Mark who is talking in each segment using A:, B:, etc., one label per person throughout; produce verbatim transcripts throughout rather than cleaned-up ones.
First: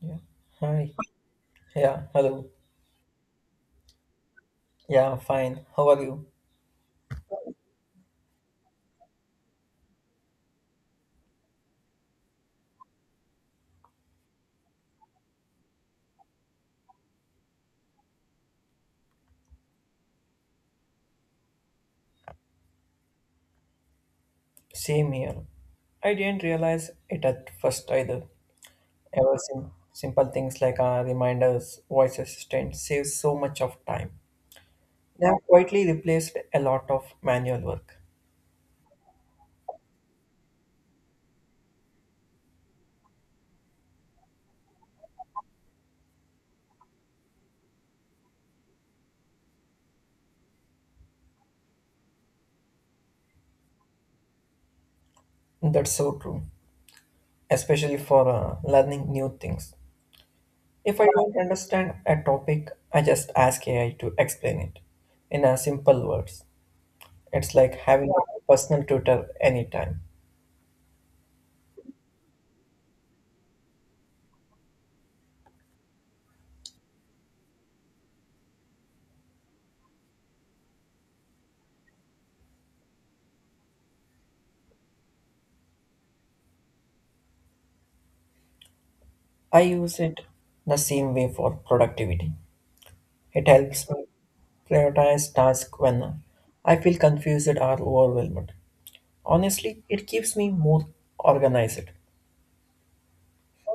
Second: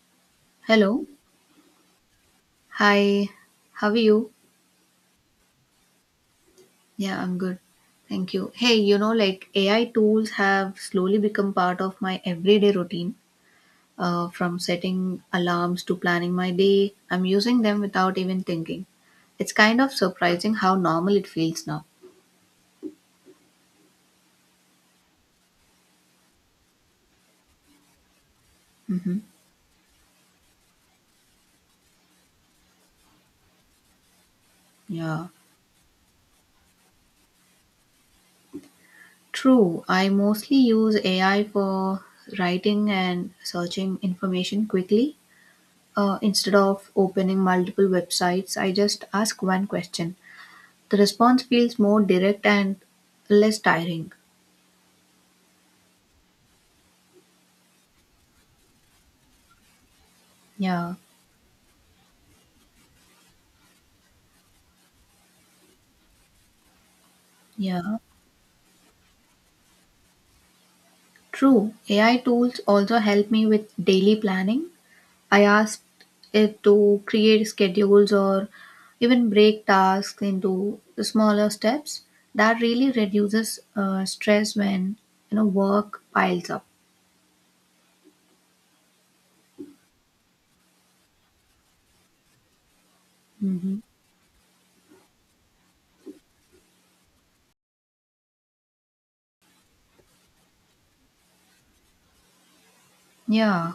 A: Yeah. Hi.
B: Hello.
A: Yeah. Hello.
B: Hi. How are you?
A: Yeah, I'm fine. How are you?
B: Yeah, I'm good. Thank you. Hey, you know, like A I tools have slowly become part of my everyday routine. Uh, from setting alarms to planning my day, I'm using them without even thinking. It's kind of surprising how normal it feels now.
A: Same here. I didn't realize it at first either.
B: Mm-hmm.
A: Ever sim- simple things like uh, reminders, voice assistant save so much of time. They
B: Yeah.
A: have quietly replaced a lot of manual work.
B: True. I mostly use A I for writing and searching information quickly. Uh, instead of opening multiple websites, I just ask one question. The response feels more direct and less tiring.
A: That's so true, especially for uh, learning new things.
B: Yeah,
A: If I don't understand a topic, I just ask A I to explain it in a simple words. It's like
B: yeah.
A: having a personal tutor anytime.
B: True. A I tools also help me with daily planning. I asked it to create schedules or even break tasks into smaller steps. That really reduces uh, stress when you know work piles up.
A: I use it the same way for productivity. It
B: Hmm.
A: helps me prioritize tasks when I feel confused or overwhelmed. Honestly, it keeps me more organized.
B: Yeah,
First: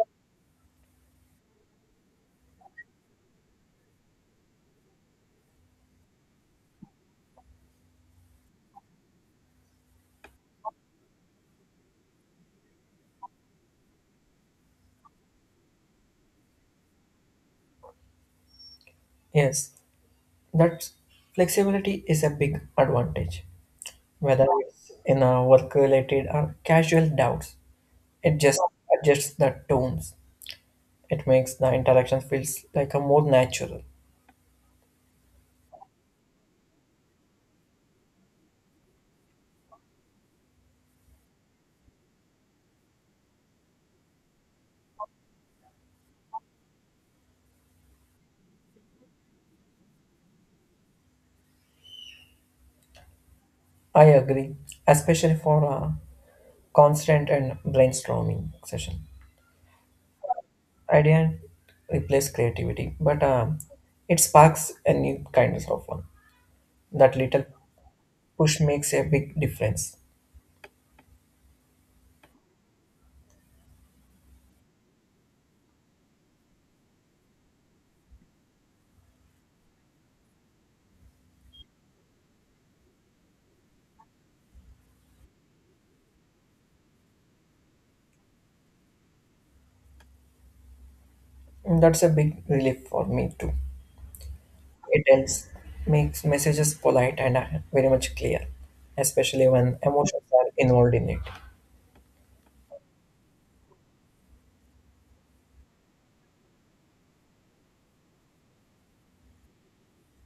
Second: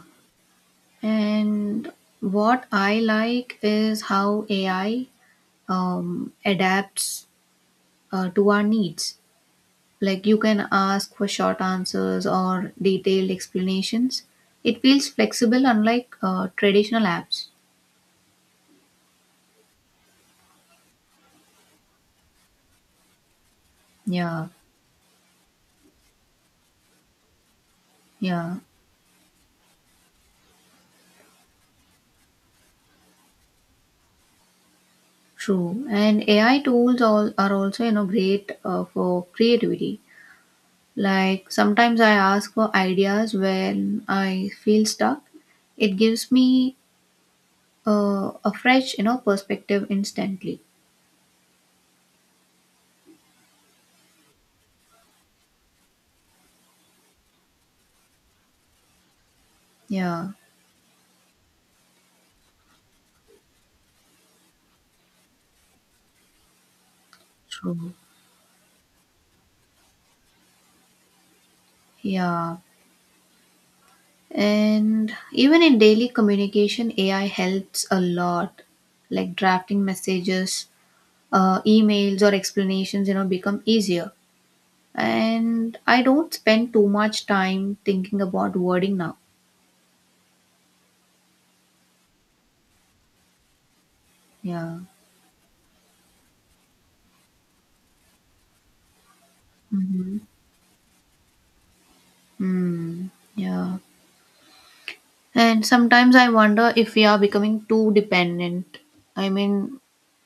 B: and what I like is how A I um, adapts uh, to our needs. Like you can ask for short answers or detailed explanations. It feels flexible, unlike uh, traditional apps.
A: Yes, that flexibility is a big advantage,
B: Yeah,
A: whether it's in a work-related or casual doubts. It
B: yeah,
A: just adjusts the tones. It makes the interaction feels like a more natural.
B: true. And A I tools all are also you know great uh, for creativity. Like sometimes I ask for ideas when I feel stuck. It gives me uh, a fresh you know perspective instantly.
A: I agree, especially for a constant and brainstorming session.
B: Yeah,
A: I didn't replace creativity, but um, it sparks a new kindness of one. That little
B: true.
A: push makes a big difference.
B: Yeah. And even in daily communication, A I helps a lot. Like drafting messages, uh, emails, or explanations, you know, become easier. And I don't spend too much time thinking about wording now.
A: And that's a big relief for me too.
B: Yeah.
A: It helps makes messages polite and uh, very much clear, especially when
B: Mm-hmm.
A: emotions are involved in it.
B: Mm, yeah. And sometimes I wonder if we are becoming too dependent. I mean,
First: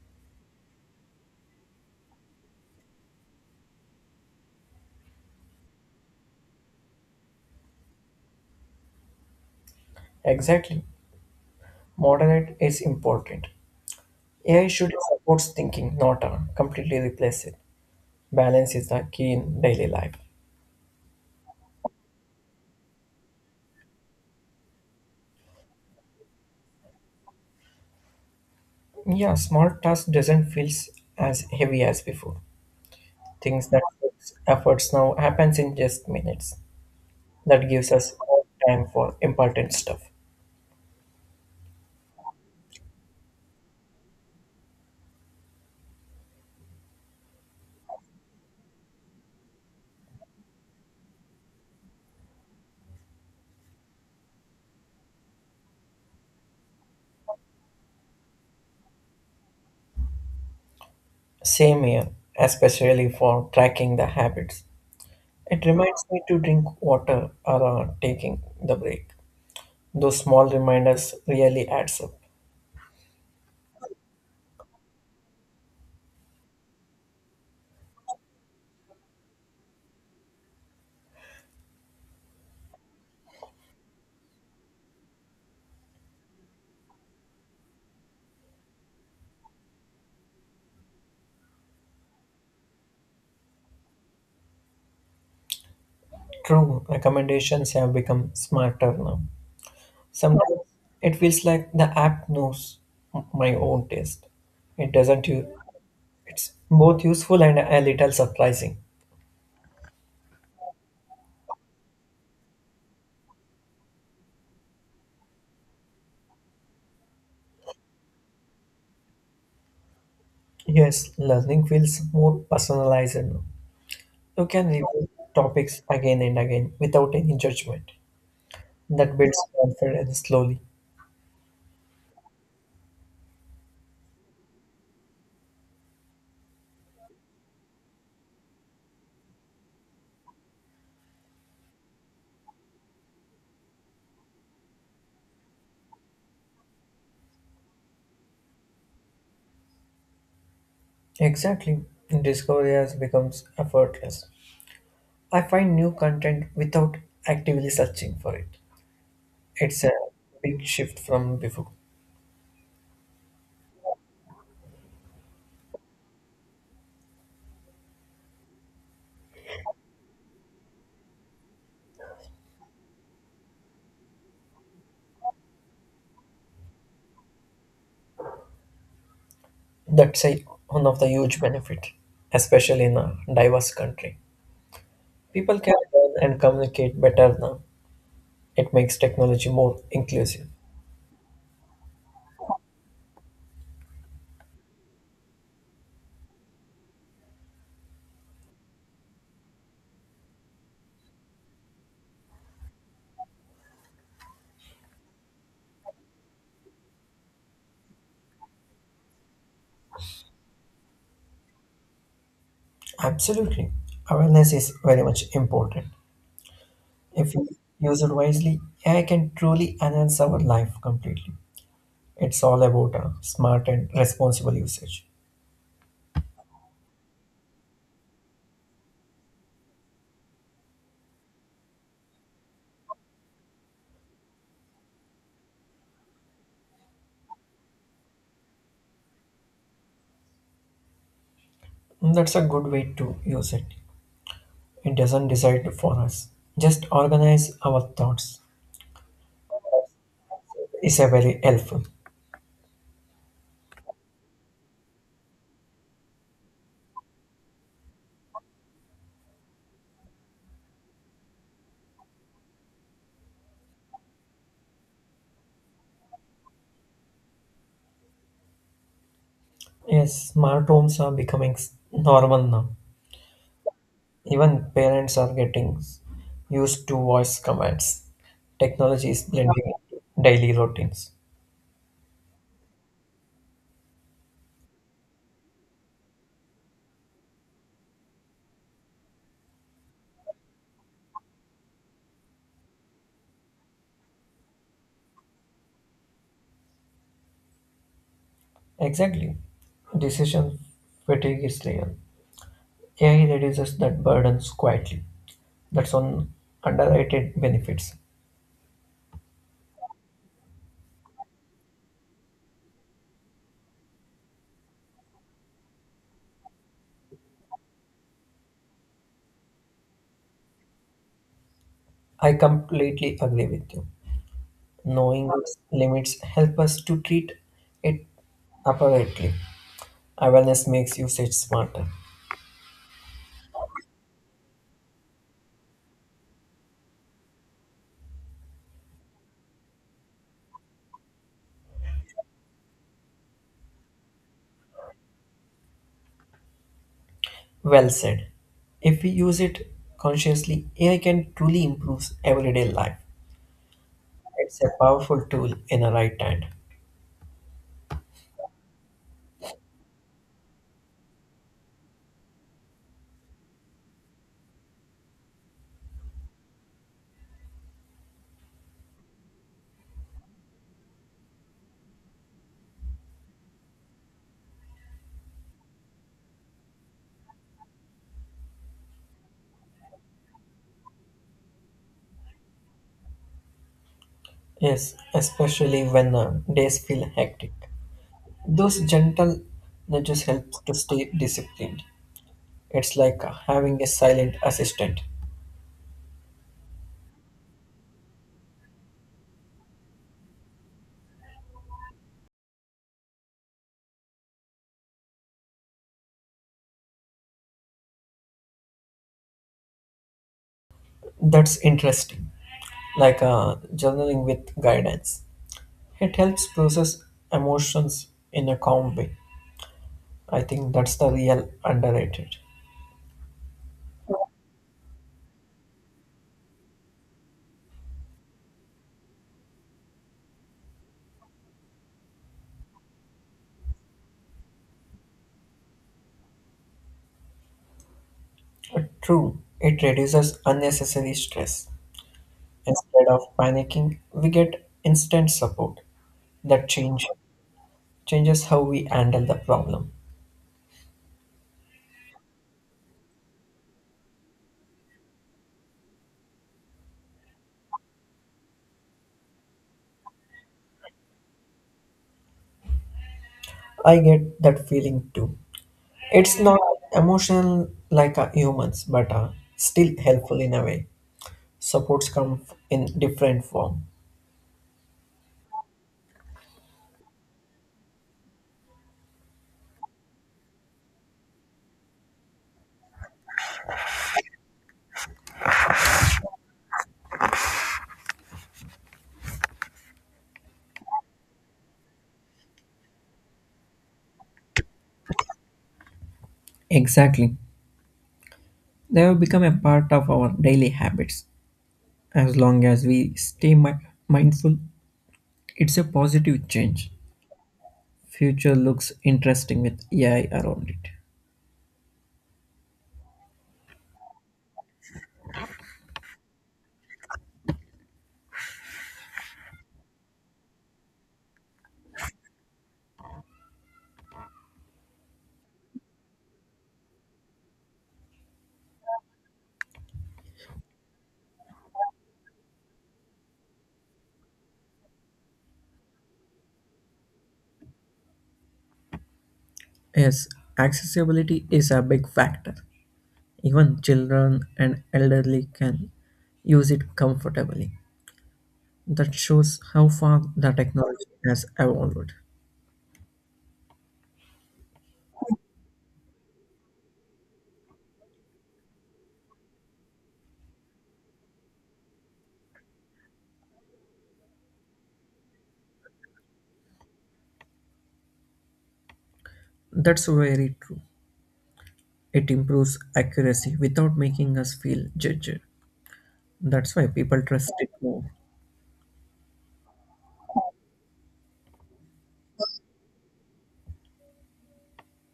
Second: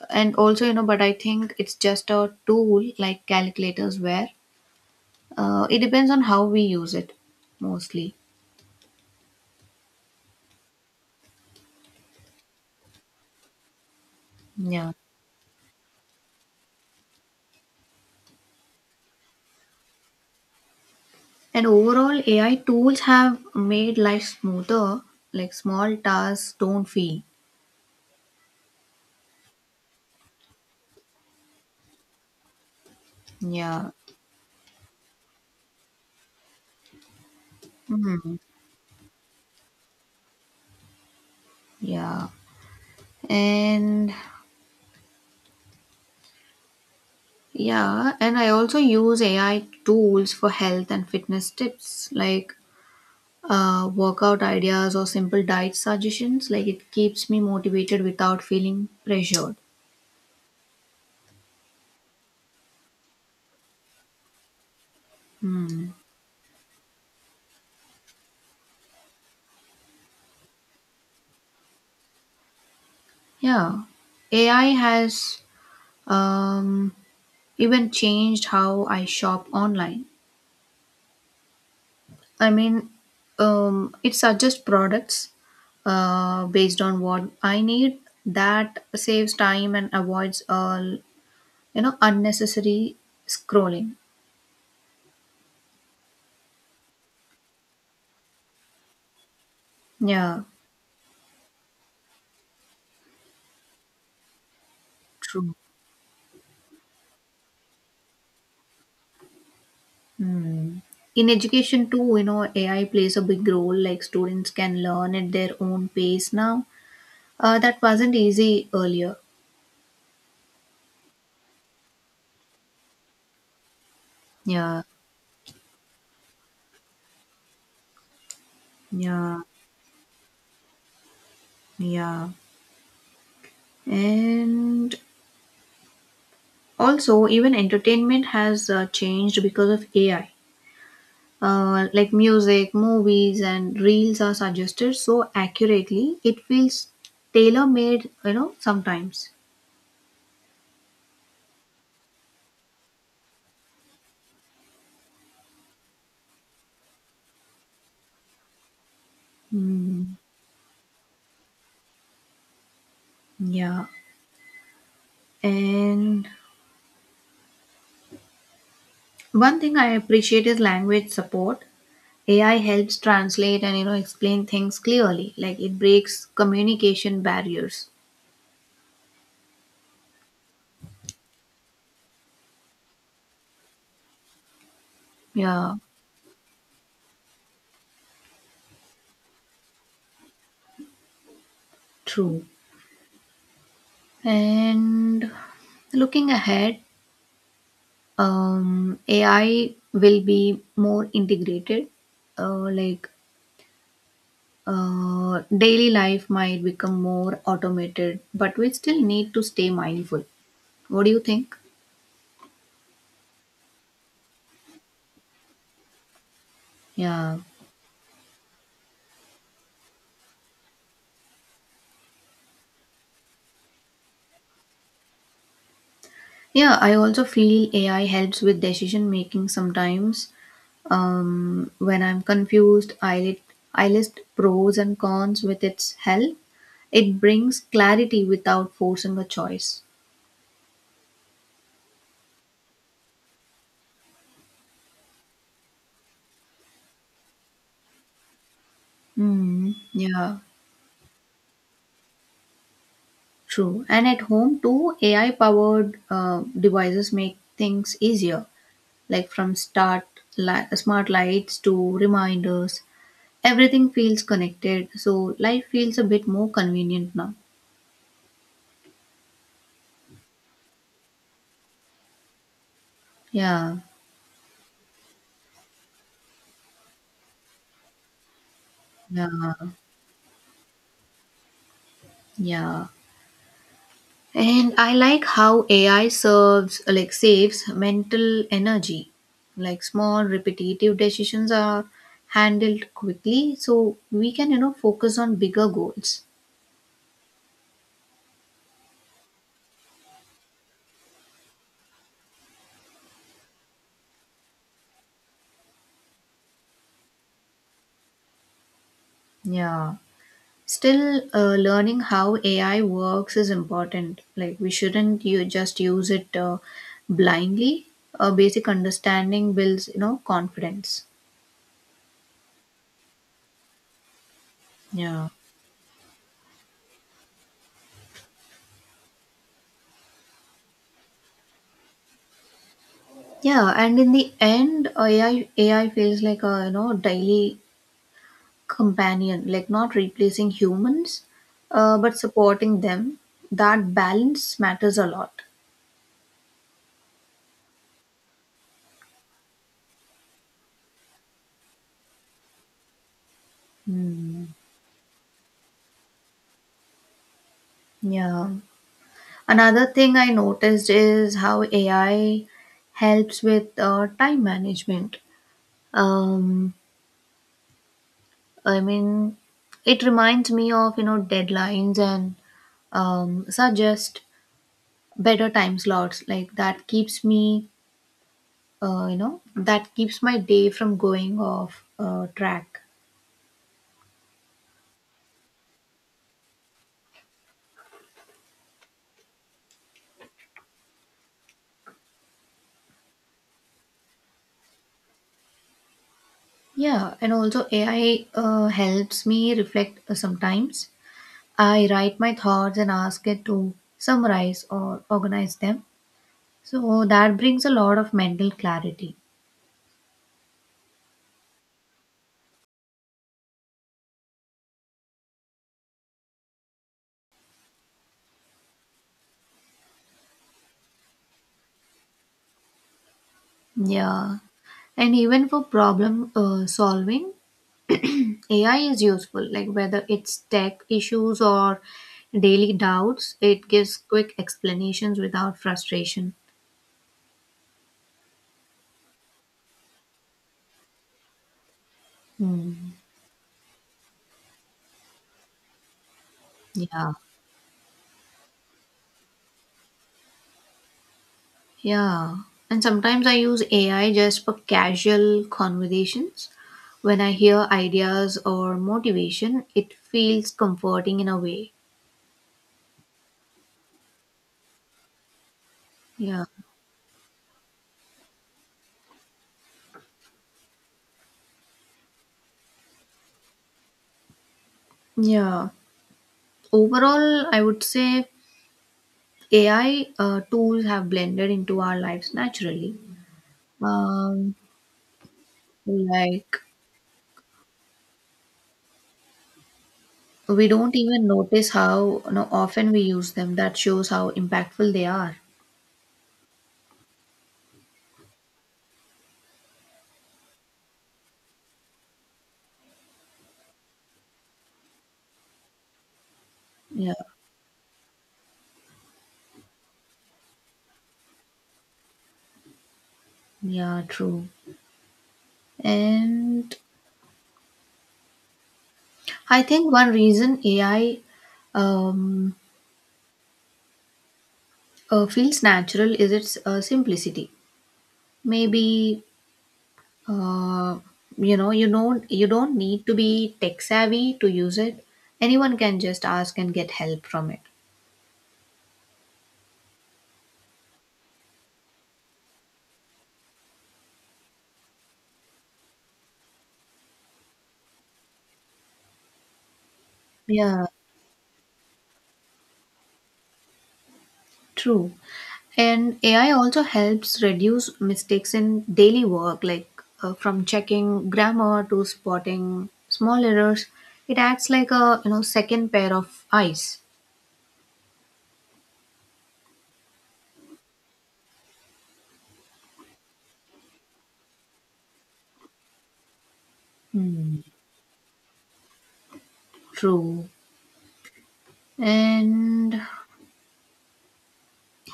B: and also, you know, but I think it's just a tool like calculators where uh, it depends on how we use it mostly.
A: Exactly. Moderate is important. A I should
B: Yeah.
A: support thinking, not uh, completely replace it. Balance is the key in daily life.
B: And overall, A I tools have made life smoother. Like small tasks don't feel.
A: Yeah, small task doesn't feel as heavy as before. Things that
B: Yeah.
A: takes efforts now happens in just minutes. That gives us
B: Mhm.
A: more time for important stuff.
B: Yeah. And yeah. And I also use A I tools for health and fitness tips, like uh, workout ideas or simple diet suggestions. Like it keeps me motivated without feeling pressured.
A: Same here, especially for tracking the habits. It
B: Hmm.
A: reminds me to drink water or uh, taking the break. Those small reminders really adds up.
B: Yeah. A I has um, even changed how I shop online. I mean, um, it suggests products uh, based on what I need. That saves time and avoids all you know unnecessary scrolling.
A: True, recommendations have become smarter now.
B: Yeah.
A: Sometimes it feels like the app knows m- my own taste. It doesn't
B: True.
A: you. It's both useful and a little surprising.
B: Hmm. In education too, you know, A I plays a big role. Like students can learn at their own pace now. Uh, that wasn't easy earlier.
A: Yes, learning feels more personalized. You can
B: Yeah.
A: review topics again and again without any judgment. That
B: Yeah.
A: builds confidence slowly.
B: Yeah. And also, even entertainment has uh, changed because of A I. Uh, like music, movies, and reels are suggested so accurately, it feels tailor made, you know, sometimes.
A: Exactly. Discovery has becomes effortless. I find new content without actively searching for it. It's a
B: Mm,
A: big shift from before.
B: yeah. And one thing I appreciate is language support. A I helps translate and, you know, explain things clearly. Like it breaks communication barriers.
A: That's a, one of the huge benefit, especially in a diverse country. People
B: Yeah,
A: can learn and communicate better now. It makes technology more inclusive.
B: true. And looking ahead, um, A I will be more integrated uh, like Uh, daily life might become more automated, but we still need to stay mindful. What do you think?
A: Absolutely. Awareness is very much important. If
B: Yeah.
A: we use it wisely, A I can truly enhance our life completely. It's all about a smart and responsible usage.
B: Yeah, I also feel A I helps with decision making sometimes. Um, when I'm confused, I, lit, I list pros and cons with its help. It brings clarity without forcing a choice.
A: And that's a good way to use it. It doesn't decide for us. Just organize our thoughts.
B: Hmm. Yeah,
A: It's a very helpful.
B: true. And at home too, A I powered uh, devices make things easier. Like from start li- smart lights to reminders, everything feels connected, so life feels a bit more convenient now.
A: Yes, smart homes are becoming s- normal now.
B: Yeah,
A: Even parents are getting used to voice commands. Technology is
B: yeah.
A: blending into daily routines.
B: Yeah, and I like how ai serves like saves mental energy. Like small repetitive decisions are handled quickly, so we can you know focus on bigger goals.
A: Exactly. Decision fatigue is real. A I reduces that burdens quietly. That's one underrated benefits.
B: Yeah. Still, uh, learning how A I works is important. Like, we shouldn't you just use it uh, blindly. A basic understanding builds, you know, confidence.
A: I completely agree with you.
B: Yeah.
A: Knowing its limits help us to treat it appropriately. Awareness makes usage smarter.
B: Yeah, and in the end, A I A I feels like a you know daily companion, like not replacing humans, uh, but supporting them. That balance matters a lot.
A: Well said. If we use it consciously, A I can truly improve everyday life.
B: Hmm.
A: It's a powerful tool in the right hand.
B: Yeah. Another thing I noticed is how A I helps with uh, time management. Um, I mean, it reminds me of you know deadlines and um, suggest better time slots. Like that keeps me, uh, you know, that keeps my day from going off uh, track.
A: Yes, especially when uh, days feel hectic. Those gentle nudges help to stay disciplined. It's like uh, having a silent assistant.
B: Yeah, and also A I uh, helps me reflect uh, sometimes. I write my thoughts and ask it to summarize or organize them. So that brings a lot of mental clarity.
A: That's interesting. Like uh, journaling with guidance. It helps process emotions in a calm way. I think that's the real underrated.
B: Yeah. And even for problem uh, solving, A I is useful. Like whether it's tech issues or daily doubts, it gives quick explanations without frustration.
A: Uh, True, it reduces unnecessary stress.
B: Hmm.
A: Instead of panicking, we get instant support. That change
B: Yeah.
A: changes how we handle the problem.
B: Yeah. And sometimes I use A I just for casual conversations. When I hear ideas or motivation, it feels comforting in a way.
A: I get that feeling too. It's
B: Yeah.
A: not emotional like a humans, but uh, still helpful in a way. Supports come f- in different form.
B: Yeah. Overall, I would say A I uh, tools have blended into our lives naturally. Um, like we don't even notice how you know, often we use them. That shows how impactful they are.
A: Exactly. They have become a part of our daily habits. As long as we stay mi- mindful, it's a positive change.
B: Yeah,
A: Future looks interesting with A I around it.
B: yeah, true. And I think one reason A I um, uh, feels natural is its uh, simplicity. Maybe uh, you know you don't you don't need to be tech savvy to use it. Anyone can just ask and get help from it.
A: Yes, accessibility is a big factor. Even children and elderly can use it comfortably. That shows how far the
B: Yeah,
A: technology has evolved.
B: true. And A I also helps reduce mistakes in daily work, like uh, from checking grammar to spotting small errors. It acts like a you know second pair of eyes.
A: That's very true. It improves accuracy without making us feel judged. That's why people trust
B: Hmm.
A: it more.
B: True. And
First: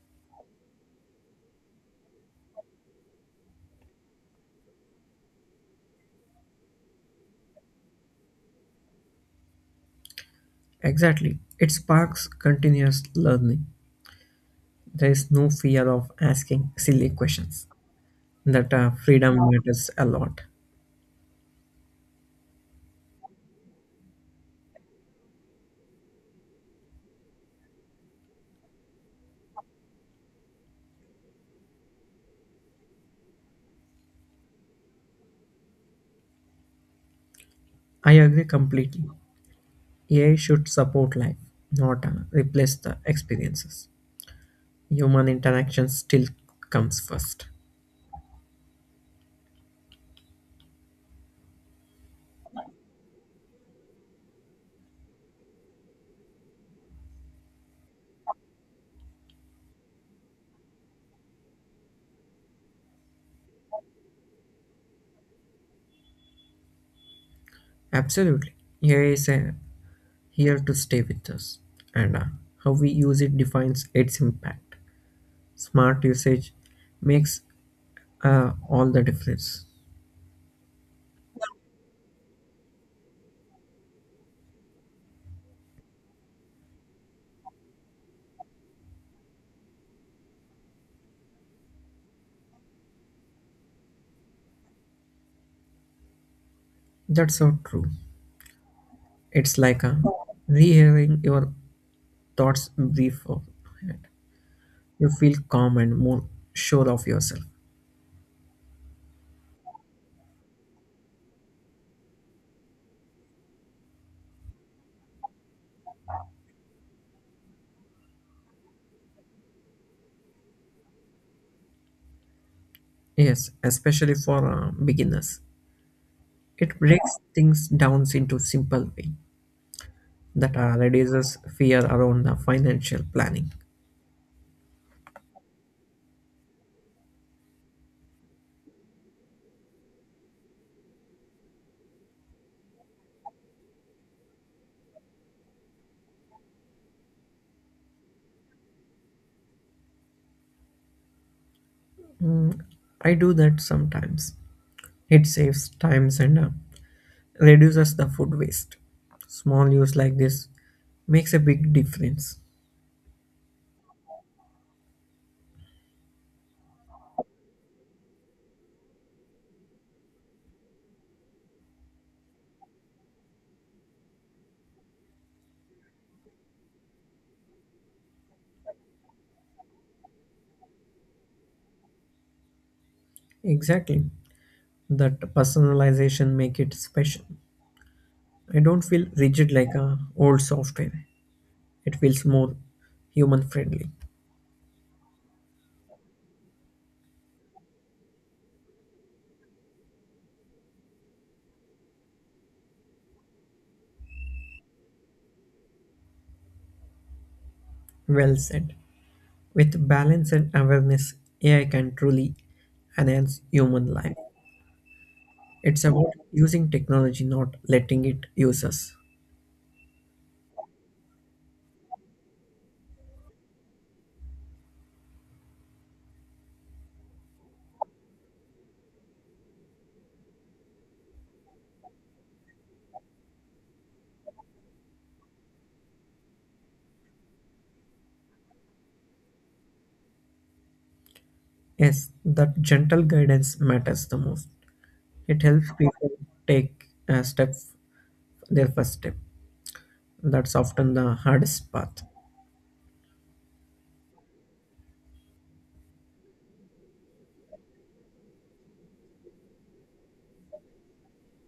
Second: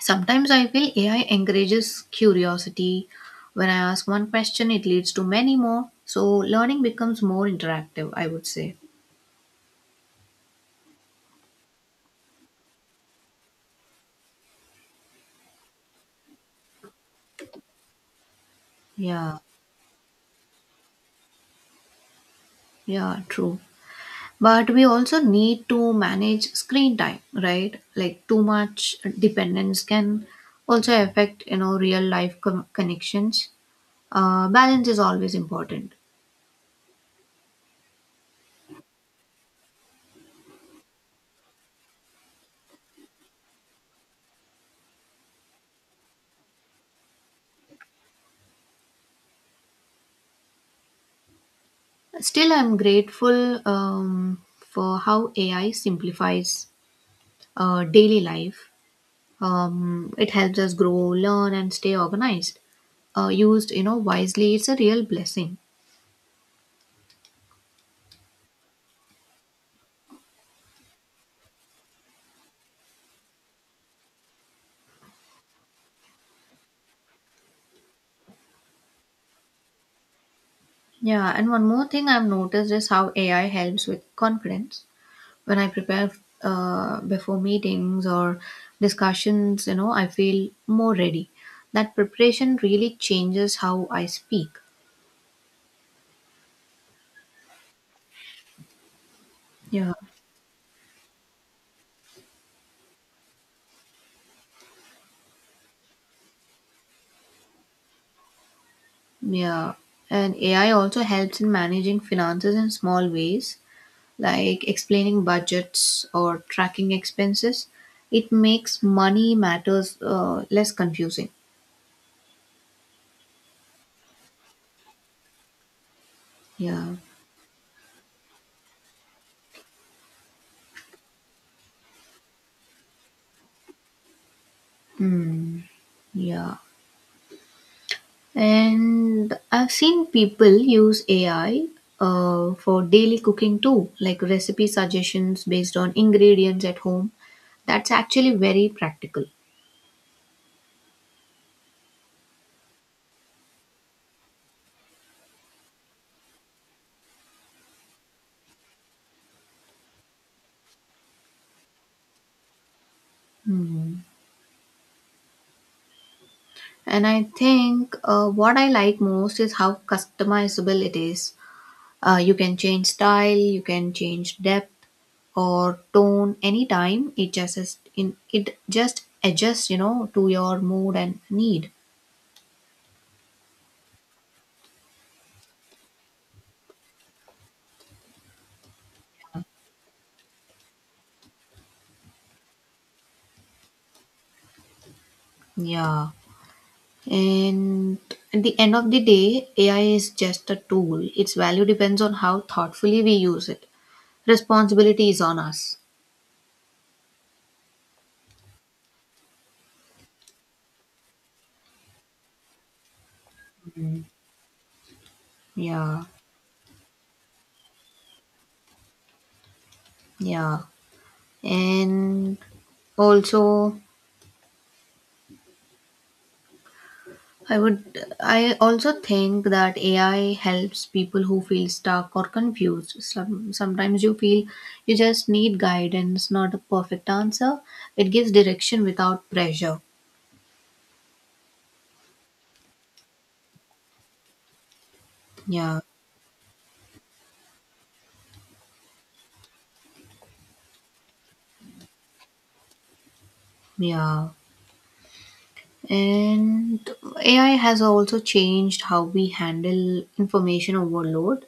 B: sometimes I feel A I encourages curiosity. When I ask one question, it leads to many more. So learning becomes more interactive, I would say.
A: Exactly. It sparks continuous learning. There is no fear of asking silly questions. That uh, freedom
B: Yeah.
A: matters a lot.
B: Yeah, true. But we also need to manage screen time, right? Like too much dependence can also affect, you know, real life con- connections. Uh, balance is always important.
A: I agree completely. A I should support life, not uh, replace the experiences. Human interaction still comes first.
B: Still, I'm grateful um, for how A I simplifies uh, daily life. Um, it helps us grow, learn, and stay organized. Uh, used, you know, wisely, it's a real blessing.
A: Absolutely. A I is a here to stay with us, and uh, how we use it defines its impact. Smart usage makes uh, all the difference.
B: Yeah, and one more thing I've noticed is how A I helps with confidence when I prepare uh, before meetings or discussions, you know, I feel more ready. That preparation really changes how I speak.
A: That's so true. It's like
B: Yeah.
A: uh, rehearing your thoughts before. You feel calm and more sure of yourself.
B: Yeah. And A I also helps in managing finances in small ways, like explaining budgets or tracking expenses. It makes money matters uh, less confusing.
A: Yes, especially for uh, beginners. It
B: Yeah.
A: breaks things down into simple way that uh, reduces fear around the financial planning.
B: Hmm. Yeah. And I've seen people use A I uh, for daily cooking too, like recipe suggestions based on ingredients at home. That's actually very practical.
A: I do that sometimes. It saves times and uh, reduces the food waste. Small use like this makes a big difference.
B: Hmm. And I think uh, what I like most is how customizable it is. Uh, you can change style, you can change depth or tone anytime. It just is in it just adjusts, you know, to your mood and need.
A: Exactly. That personalization make it special. I don't feel rigid like a old software. It feels more human friendly.
B: Yeah. And at the end of the day, A I is just a tool. Its value depends on how thoughtfully we use it. Responsibility is on us.
A: Well said. With balance and awareness, A I can truly enhance human life. It's
B: Yeah,
A: about using technology, not letting it use us.
B: yeah. And also, I would, I also think that A I helps people who feel stuck or confused. Some, sometimes you feel you just need guidance, not a perfect answer. It gives direction without pressure.
A: Yes, that gentle guidance matters the most. It helps
B: Yeah,
A: people take a step their first step. That's often the hardest path.
B: yeah. And A I has also changed how we handle information overload.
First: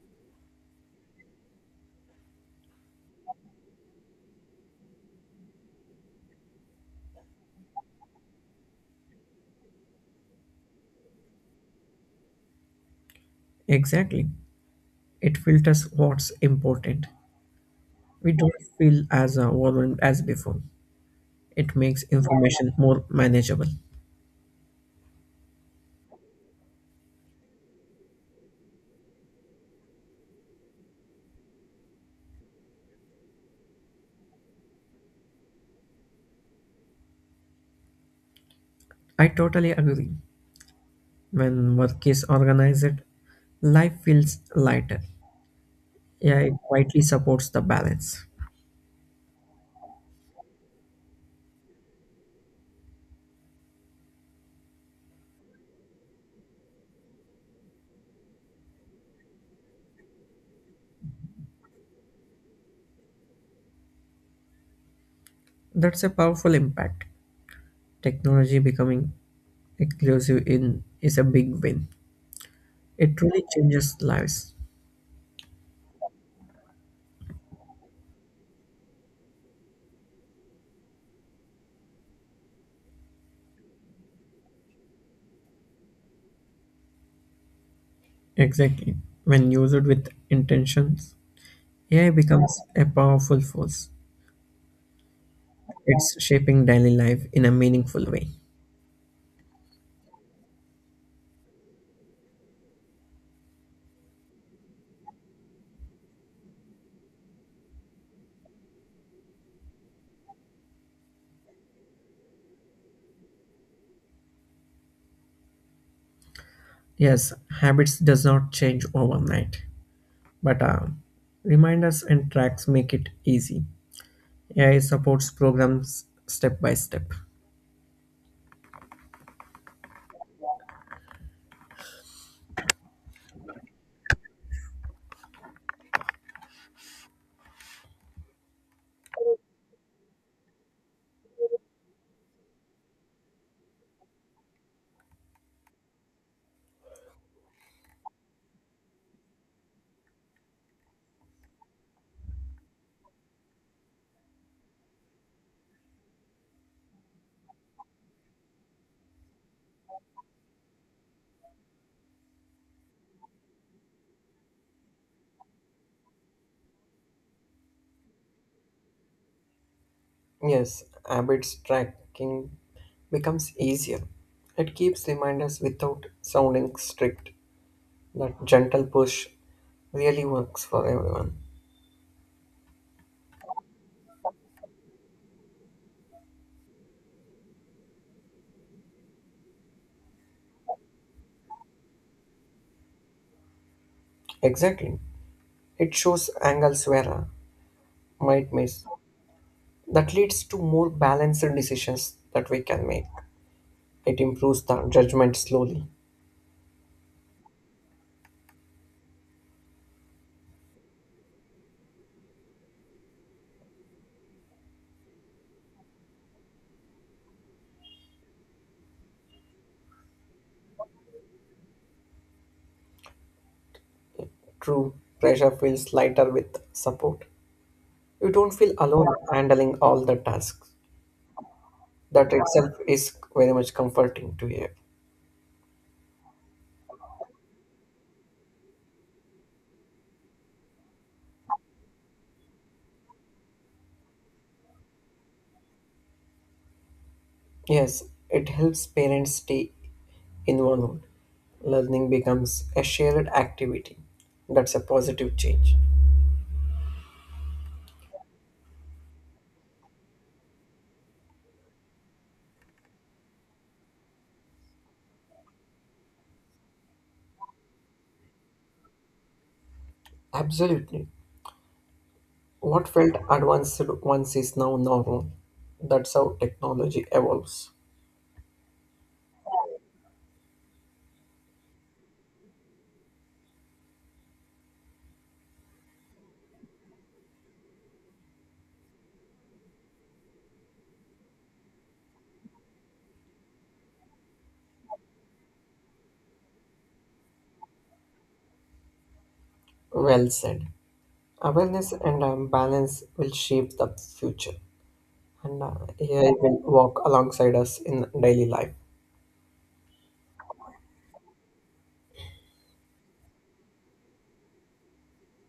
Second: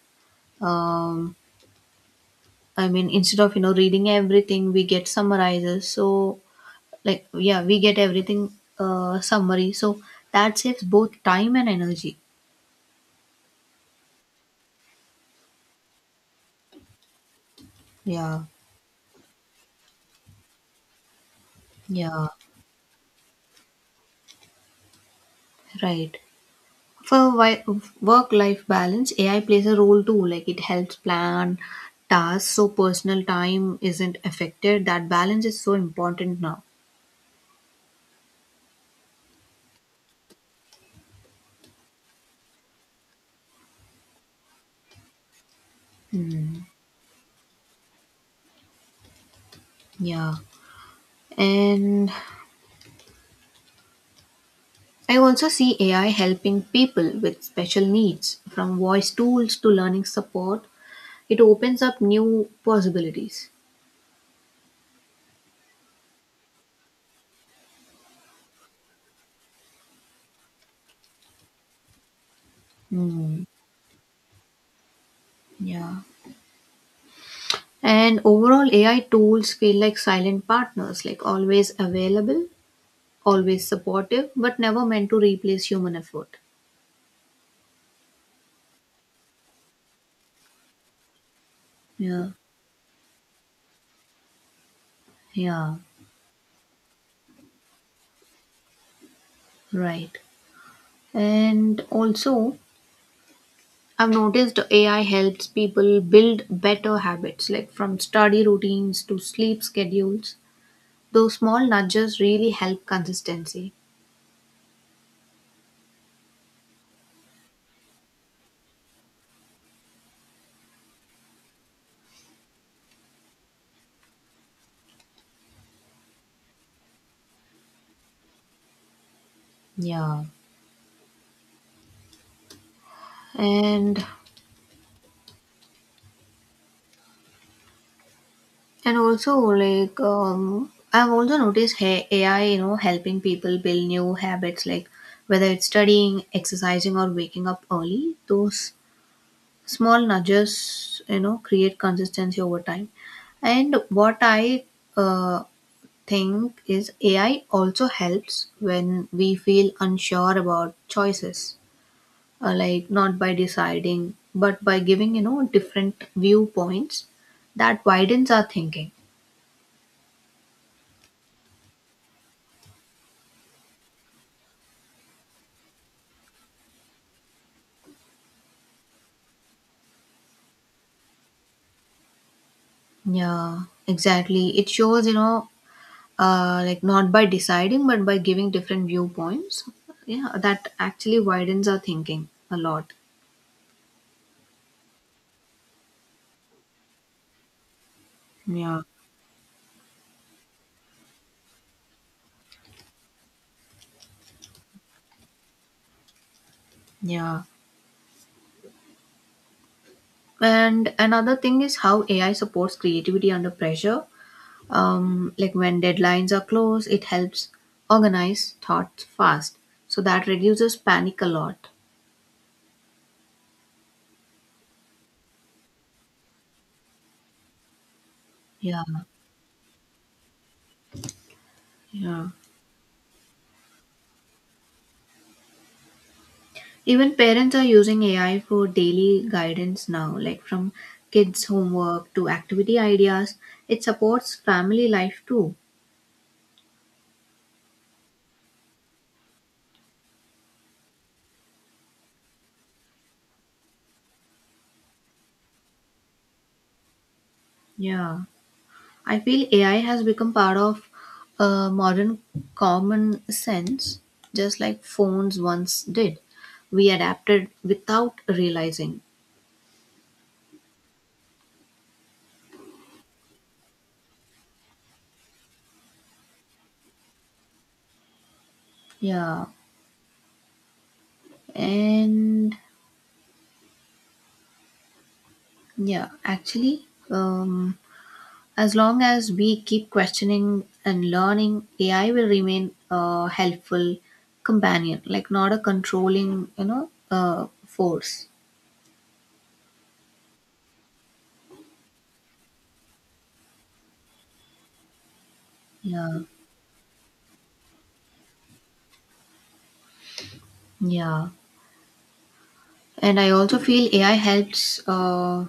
B: Um, I mean, instead of you know reading everything, we get summarizes. So, like, yeah, we get everything uh, summary. So that saves both time and energy.
A: Exactly. It filters what's important. We
B: Yeah,
A: don't feel as uh, overwhelmed as before. It makes
B: yeah,
A: information more manageable.
B: right. For wi- work-life balance, A I plays a role too. Like, it helps plan tasks so personal time isn't affected. That balance is so important now.
A: I totally agree. When work is organized, life feels lighter. A I
B: Hmm.
A: quietly supports the balance.
B: Yeah. And I also see A I helping people with special needs, from voice tools to learning support. It opens up new possibilities.
A: That's a powerful impact. Technology becoming inclusive in is a big win. It truly
B: Hmm.
A: changes lives.
B: Yeah. And overall, A I tools feel like silent partners, like always available, always supportive, but never meant to replace human effort.
A: Exactly. When used with intentions, A I
B: Yeah.
A: becomes a powerful force.
B: Yeah.
A: It's shaping daily life in a meaningful way.
B: Right. And also, I've noticed A I helps people build better habits, like from study routines to sleep schedules. Those small nudges really help consistency.
A: Yes, habits does not change overnight, but uh, reminders and tracks make it easy. A I supports programs step by step.
B: Yeah. And and also like um, I've also noticed hey, A I, you know, helping people build new habits, like whether it's studying, exercising, or waking up early. Those small nudges, you know, create consistency over time. And what I uh, think is A I also helps when we feel unsure about choices, uh, like not by deciding, but by giving, you know, different viewpoints that widens our thinking.
A: Yes, habits tracking becomes easier. It keeps reminders without sounding strict. That gentle push really works for everyone.
B: Yeah, exactly. It shows, you know, uh, like not by deciding, but by giving different viewpoints. Yeah, that actually widens our thinking a lot.
A: Exactly. It shows angles where I might
B: Yeah,
A: miss. That leads to more balanced decisions that we can make. It improves the judgment slowly.
B: yeah. And another thing is how A I supports creativity under pressure. Um, like when deadlines are close, it helps organize thoughts fast, so that reduces panic a lot.
A: True, pressure feels lighter with support. You don't feel
B: Yeah,
A: alone handling all the tasks.
B: yeah.
A: That itself is very much comforting to hear.
B: Even parents are using AI for daily guidance now, like from kids homework to activity ideas. It supports family life too.
A: Yes, it helps parents stay involved. Learning becomes a shared activity. That's a positive change.
B: Yeah, I feel AI has become part of uh, modern common sense, just like phones once did. We adapted without realizing.
A: Absolutely. What felt advanced once is now normal. That's how technology evolves.
B: Yeah, and yeah actually, um, as long as we keep questioning and learning, AI will remain a helpful companion, like not a controlling you know uh, force.
A: Well said. Awareness and um, balance will shape the future, and uh,
B: Yeah,
A: A I will walk alongside us in daily life.
B: yeah. And I also feel ai helps uh,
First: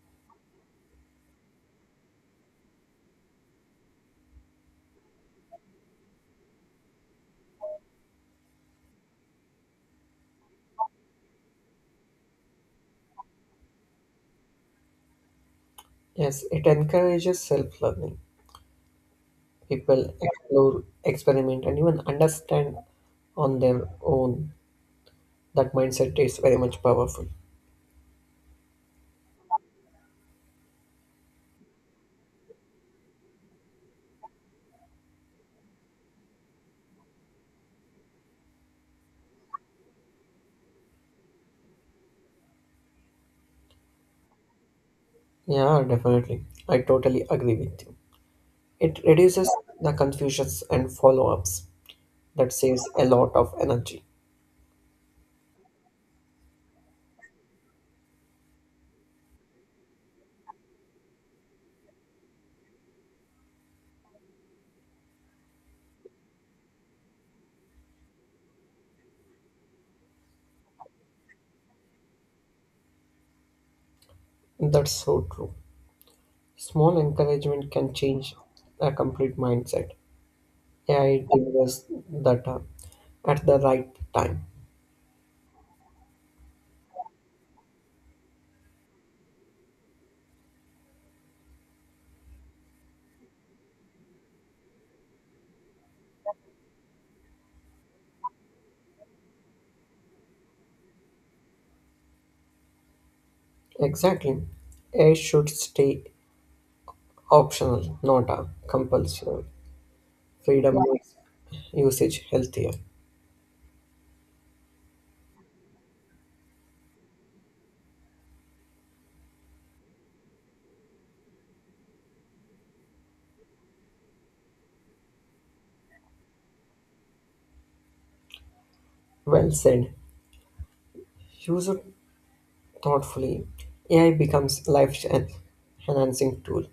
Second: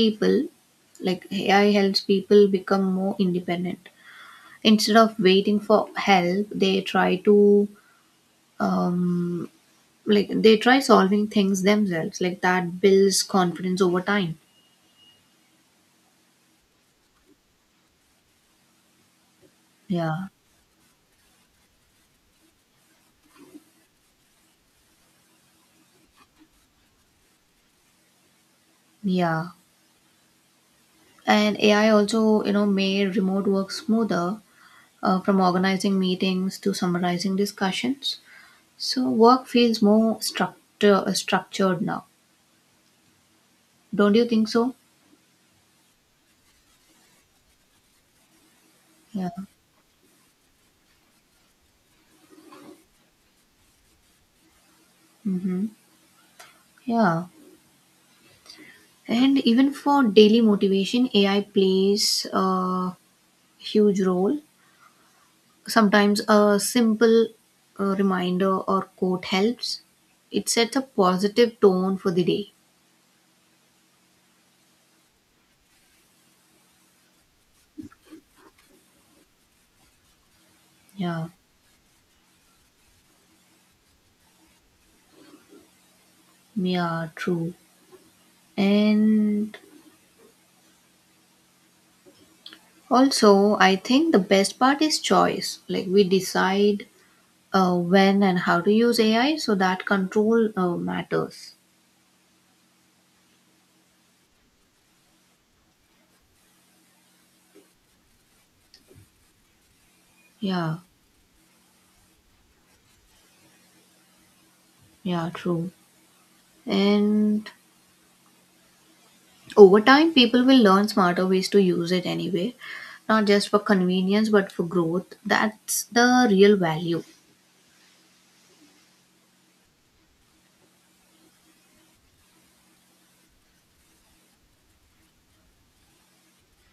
B: people like AI helps people become more independent. Instead of waiting for help, they try to um, like they try solving things themselves, like that builds confidence over time.
A: Yes, it encourages self learning. People
B: Yeah,
A: explore, experiment, and even understand on their own. That mindset is very much powerful.
B: yeah. And AI also you know made remote work smoother, uh, from organizing meetings to summarizing discussions. So work feels more structure uh, structured now. Don't you think so?
A: Yeah, definitely. I totally agree with you. It
B: Yeah.
A: reduces the confusions and follow ups. That saves a lot of energy.
B: Mm-hmm. Yeah, and even for daily motivation, AI plays a huge role. Sometimes a simple uh, reminder or quote helps. It sets a positive tone for the day.
A: That's so true. Small encouragement can change a complete mindset. A I
B: Yeah,
A: delivers data at the right time.
B: yeah, true. And also, I think the best part is choice. Like we decide uh, when and how to use A I, so that control uh, matters.
A: Exactly. A I should stay optional, not a compulsory.
B: Yeah,
A: Freedom makes usage healthier.
B: yeah, true. And over time, people will learn smarter ways to use it anyway, not just for convenience, but for growth. That's the real value.
A: Well said. Use it thoughtfully. A I becomes life en- enhancing tool,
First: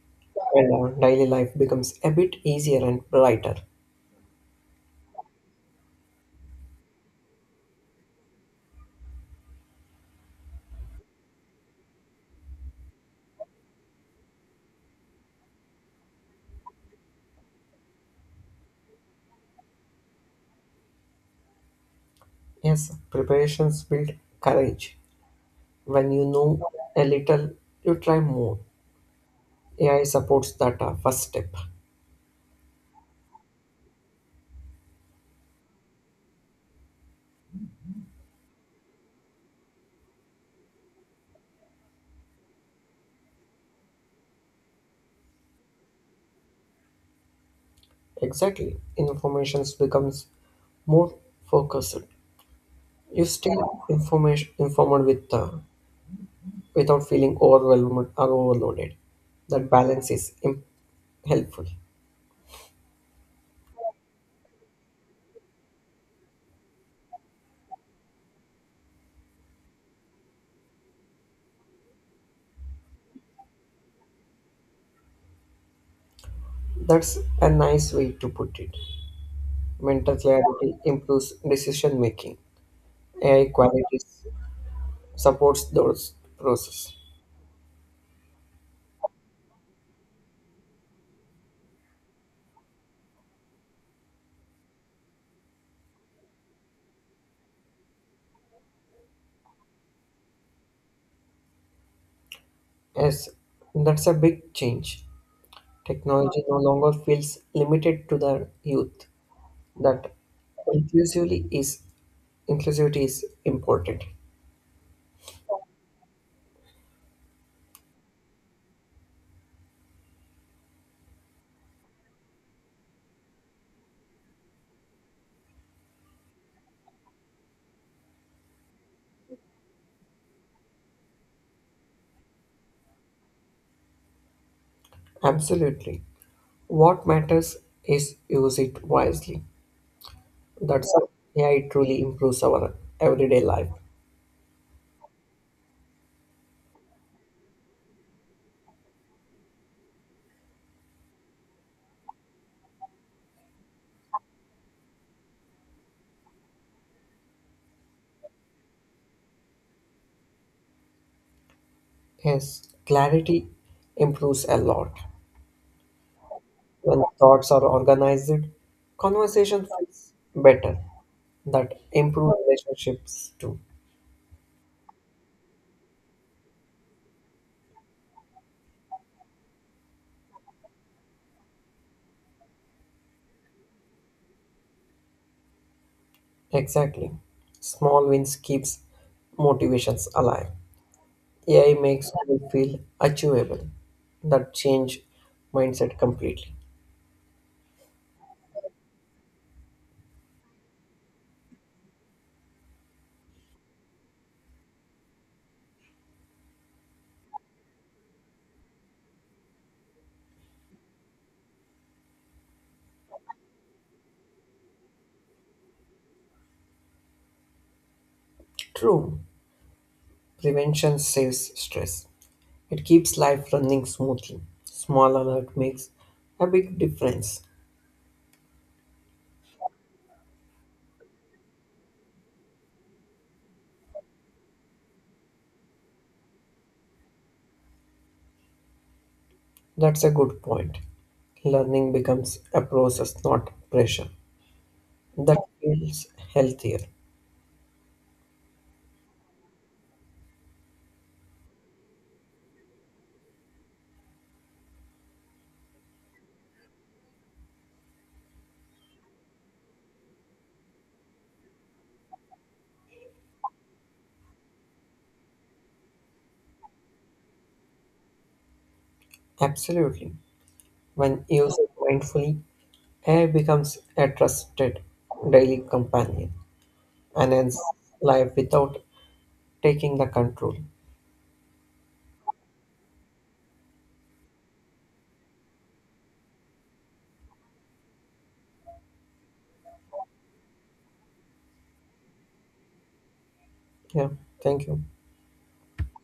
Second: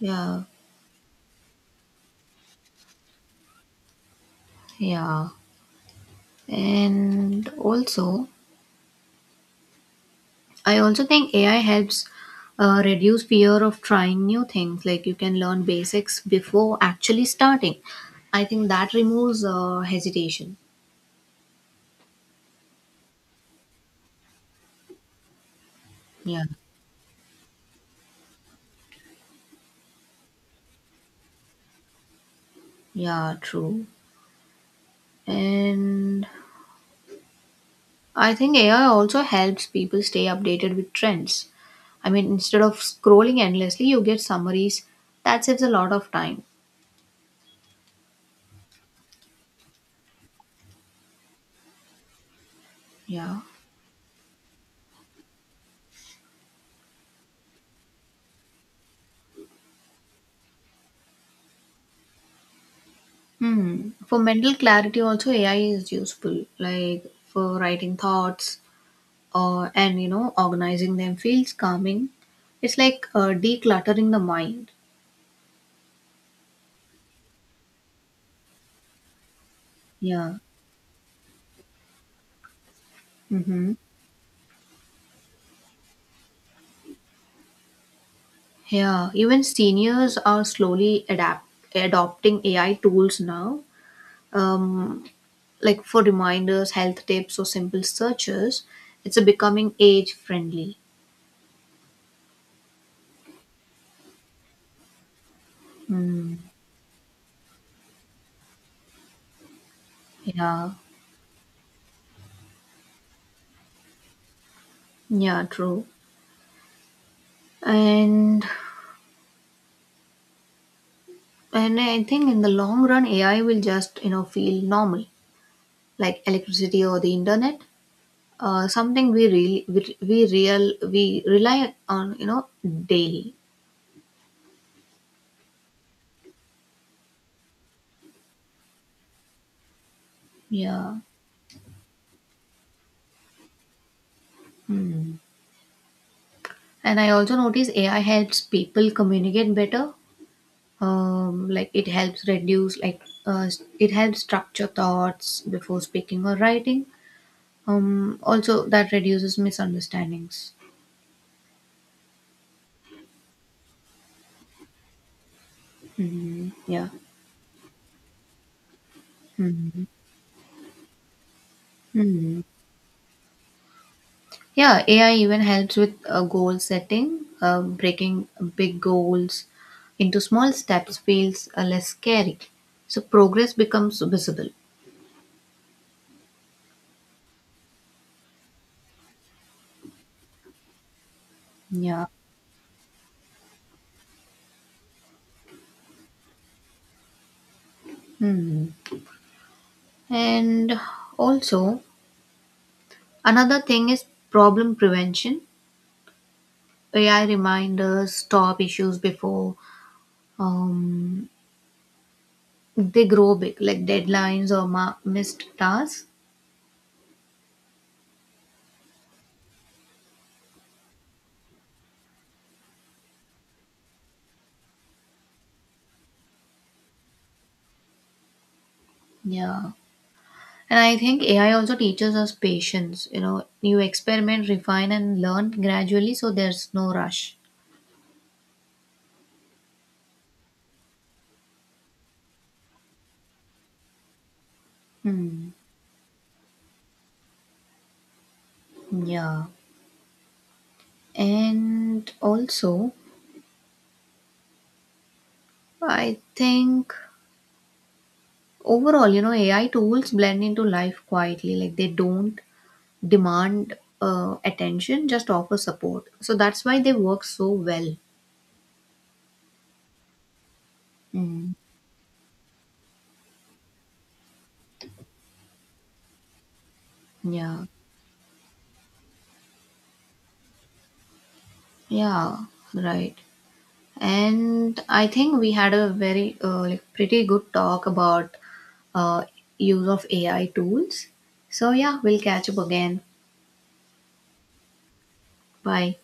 B: Yeah,
A: and our daily life becomes a bit easier and brighter.
B: yeah. And also, I also think A I helps uh, reduce fear of trying new things. Like you can learn basics before actually starting. I think that removes uh, hesitation.
A: Yes, preparations build courage. When you
B: Yeah,
A: know a little, you try more. A I supports that uh, first step.
B: yeah, true. And I think A I also helps people stay updated with trends. I mean, instead of scrolling endlessly, you get summaries. That saves a lot of time.
A: Exactly. Information becomes more focused. You
B: Yeah.
A: stay information informed with uh, without feeling overwhelmed or overloaded. That balance is im- helpful.
B: Hmm. For mental clarity, also A I is useful, like for writing thoughts or and you know organizing them feels calming. It's like uh, decluttering the mind.
A: That's a nice way to put it. Mental
B: Yeah.
A: clarity improves decision making. A I
B: Mm-hmm.
A: qualities supports those process.
B: Yeah. Even seniors are slowly adapt adopting A I tools now. Um, like for reminders, health tips, or simple searches, it's a becoming age friendly.
A: Yes, that's a big change.
B: Hmm.
A: Technology no longer feels limited to the youth. That
B: Yeah.
A: inclusively is inclusivity is important.
B: Yeah. True. And And I think in the long run, A I will just you know feel normal, like electricity or the internet, uh, something we really we, we real we rely on you know daily.
A: Absolutely, what matters is use it wisely. That's
B: Yeah.
A: how AI truly improves our everyday life.
B: Hmm. And I also notice A I helps people communicate better. Um, like it helps reduce like uh, it helps structure thoughts before speaking or writing. Um, also that reduces misunderstandings.
A: Yes, clarity improves a lot.
B: Hmm. Yeah.
A: When thoughts are organized, conversation
B: Hmm.
A: feels better. That improves
B: Hmm.
A: relationships too.
B: Yeah, A I even helps with uh, goal setting. Uh, breaking big goals into small steps feels uh, less scary. So progress becomes visible.
A: Exactly, small wins keeps motivations alive. A I
B: Yeah.
A: makes me feel achievable. That change mindset completely.
B: Hmm. And also, another thing is problem prevention. A I reminders stop issues before um, they grow big, like deadlines or ma- missed tasks.
A: True, prevention saves stress. It keeps life running smoothly. Small alert makes a big difference.
B: Yeah. And I think A I also teaches us patience. You know, you experiment, refine, and learn gradually, so there's no rush.
A: That's a good point. Learning becomes a process, not pressure. That
B: Hmm.
A: feels healthier.
B: Yeah. And also, I think overall, you know, A I tools blend into life quietly. Like they don't demand uh, attention, just offer support. So that's why they work so well.
A: Absolutely. When
B: Hmm.
A: used mindfully, A I becomes a trusted daily companion, enhance
B: Yeah.
A: life without taking the control.
B: Yeah. Right. And I think we had a very uh, like pretty good talk about uh, use of A I tools. So yeah, we'll catch up again.
A: Yeah, thank you.
B: Bye.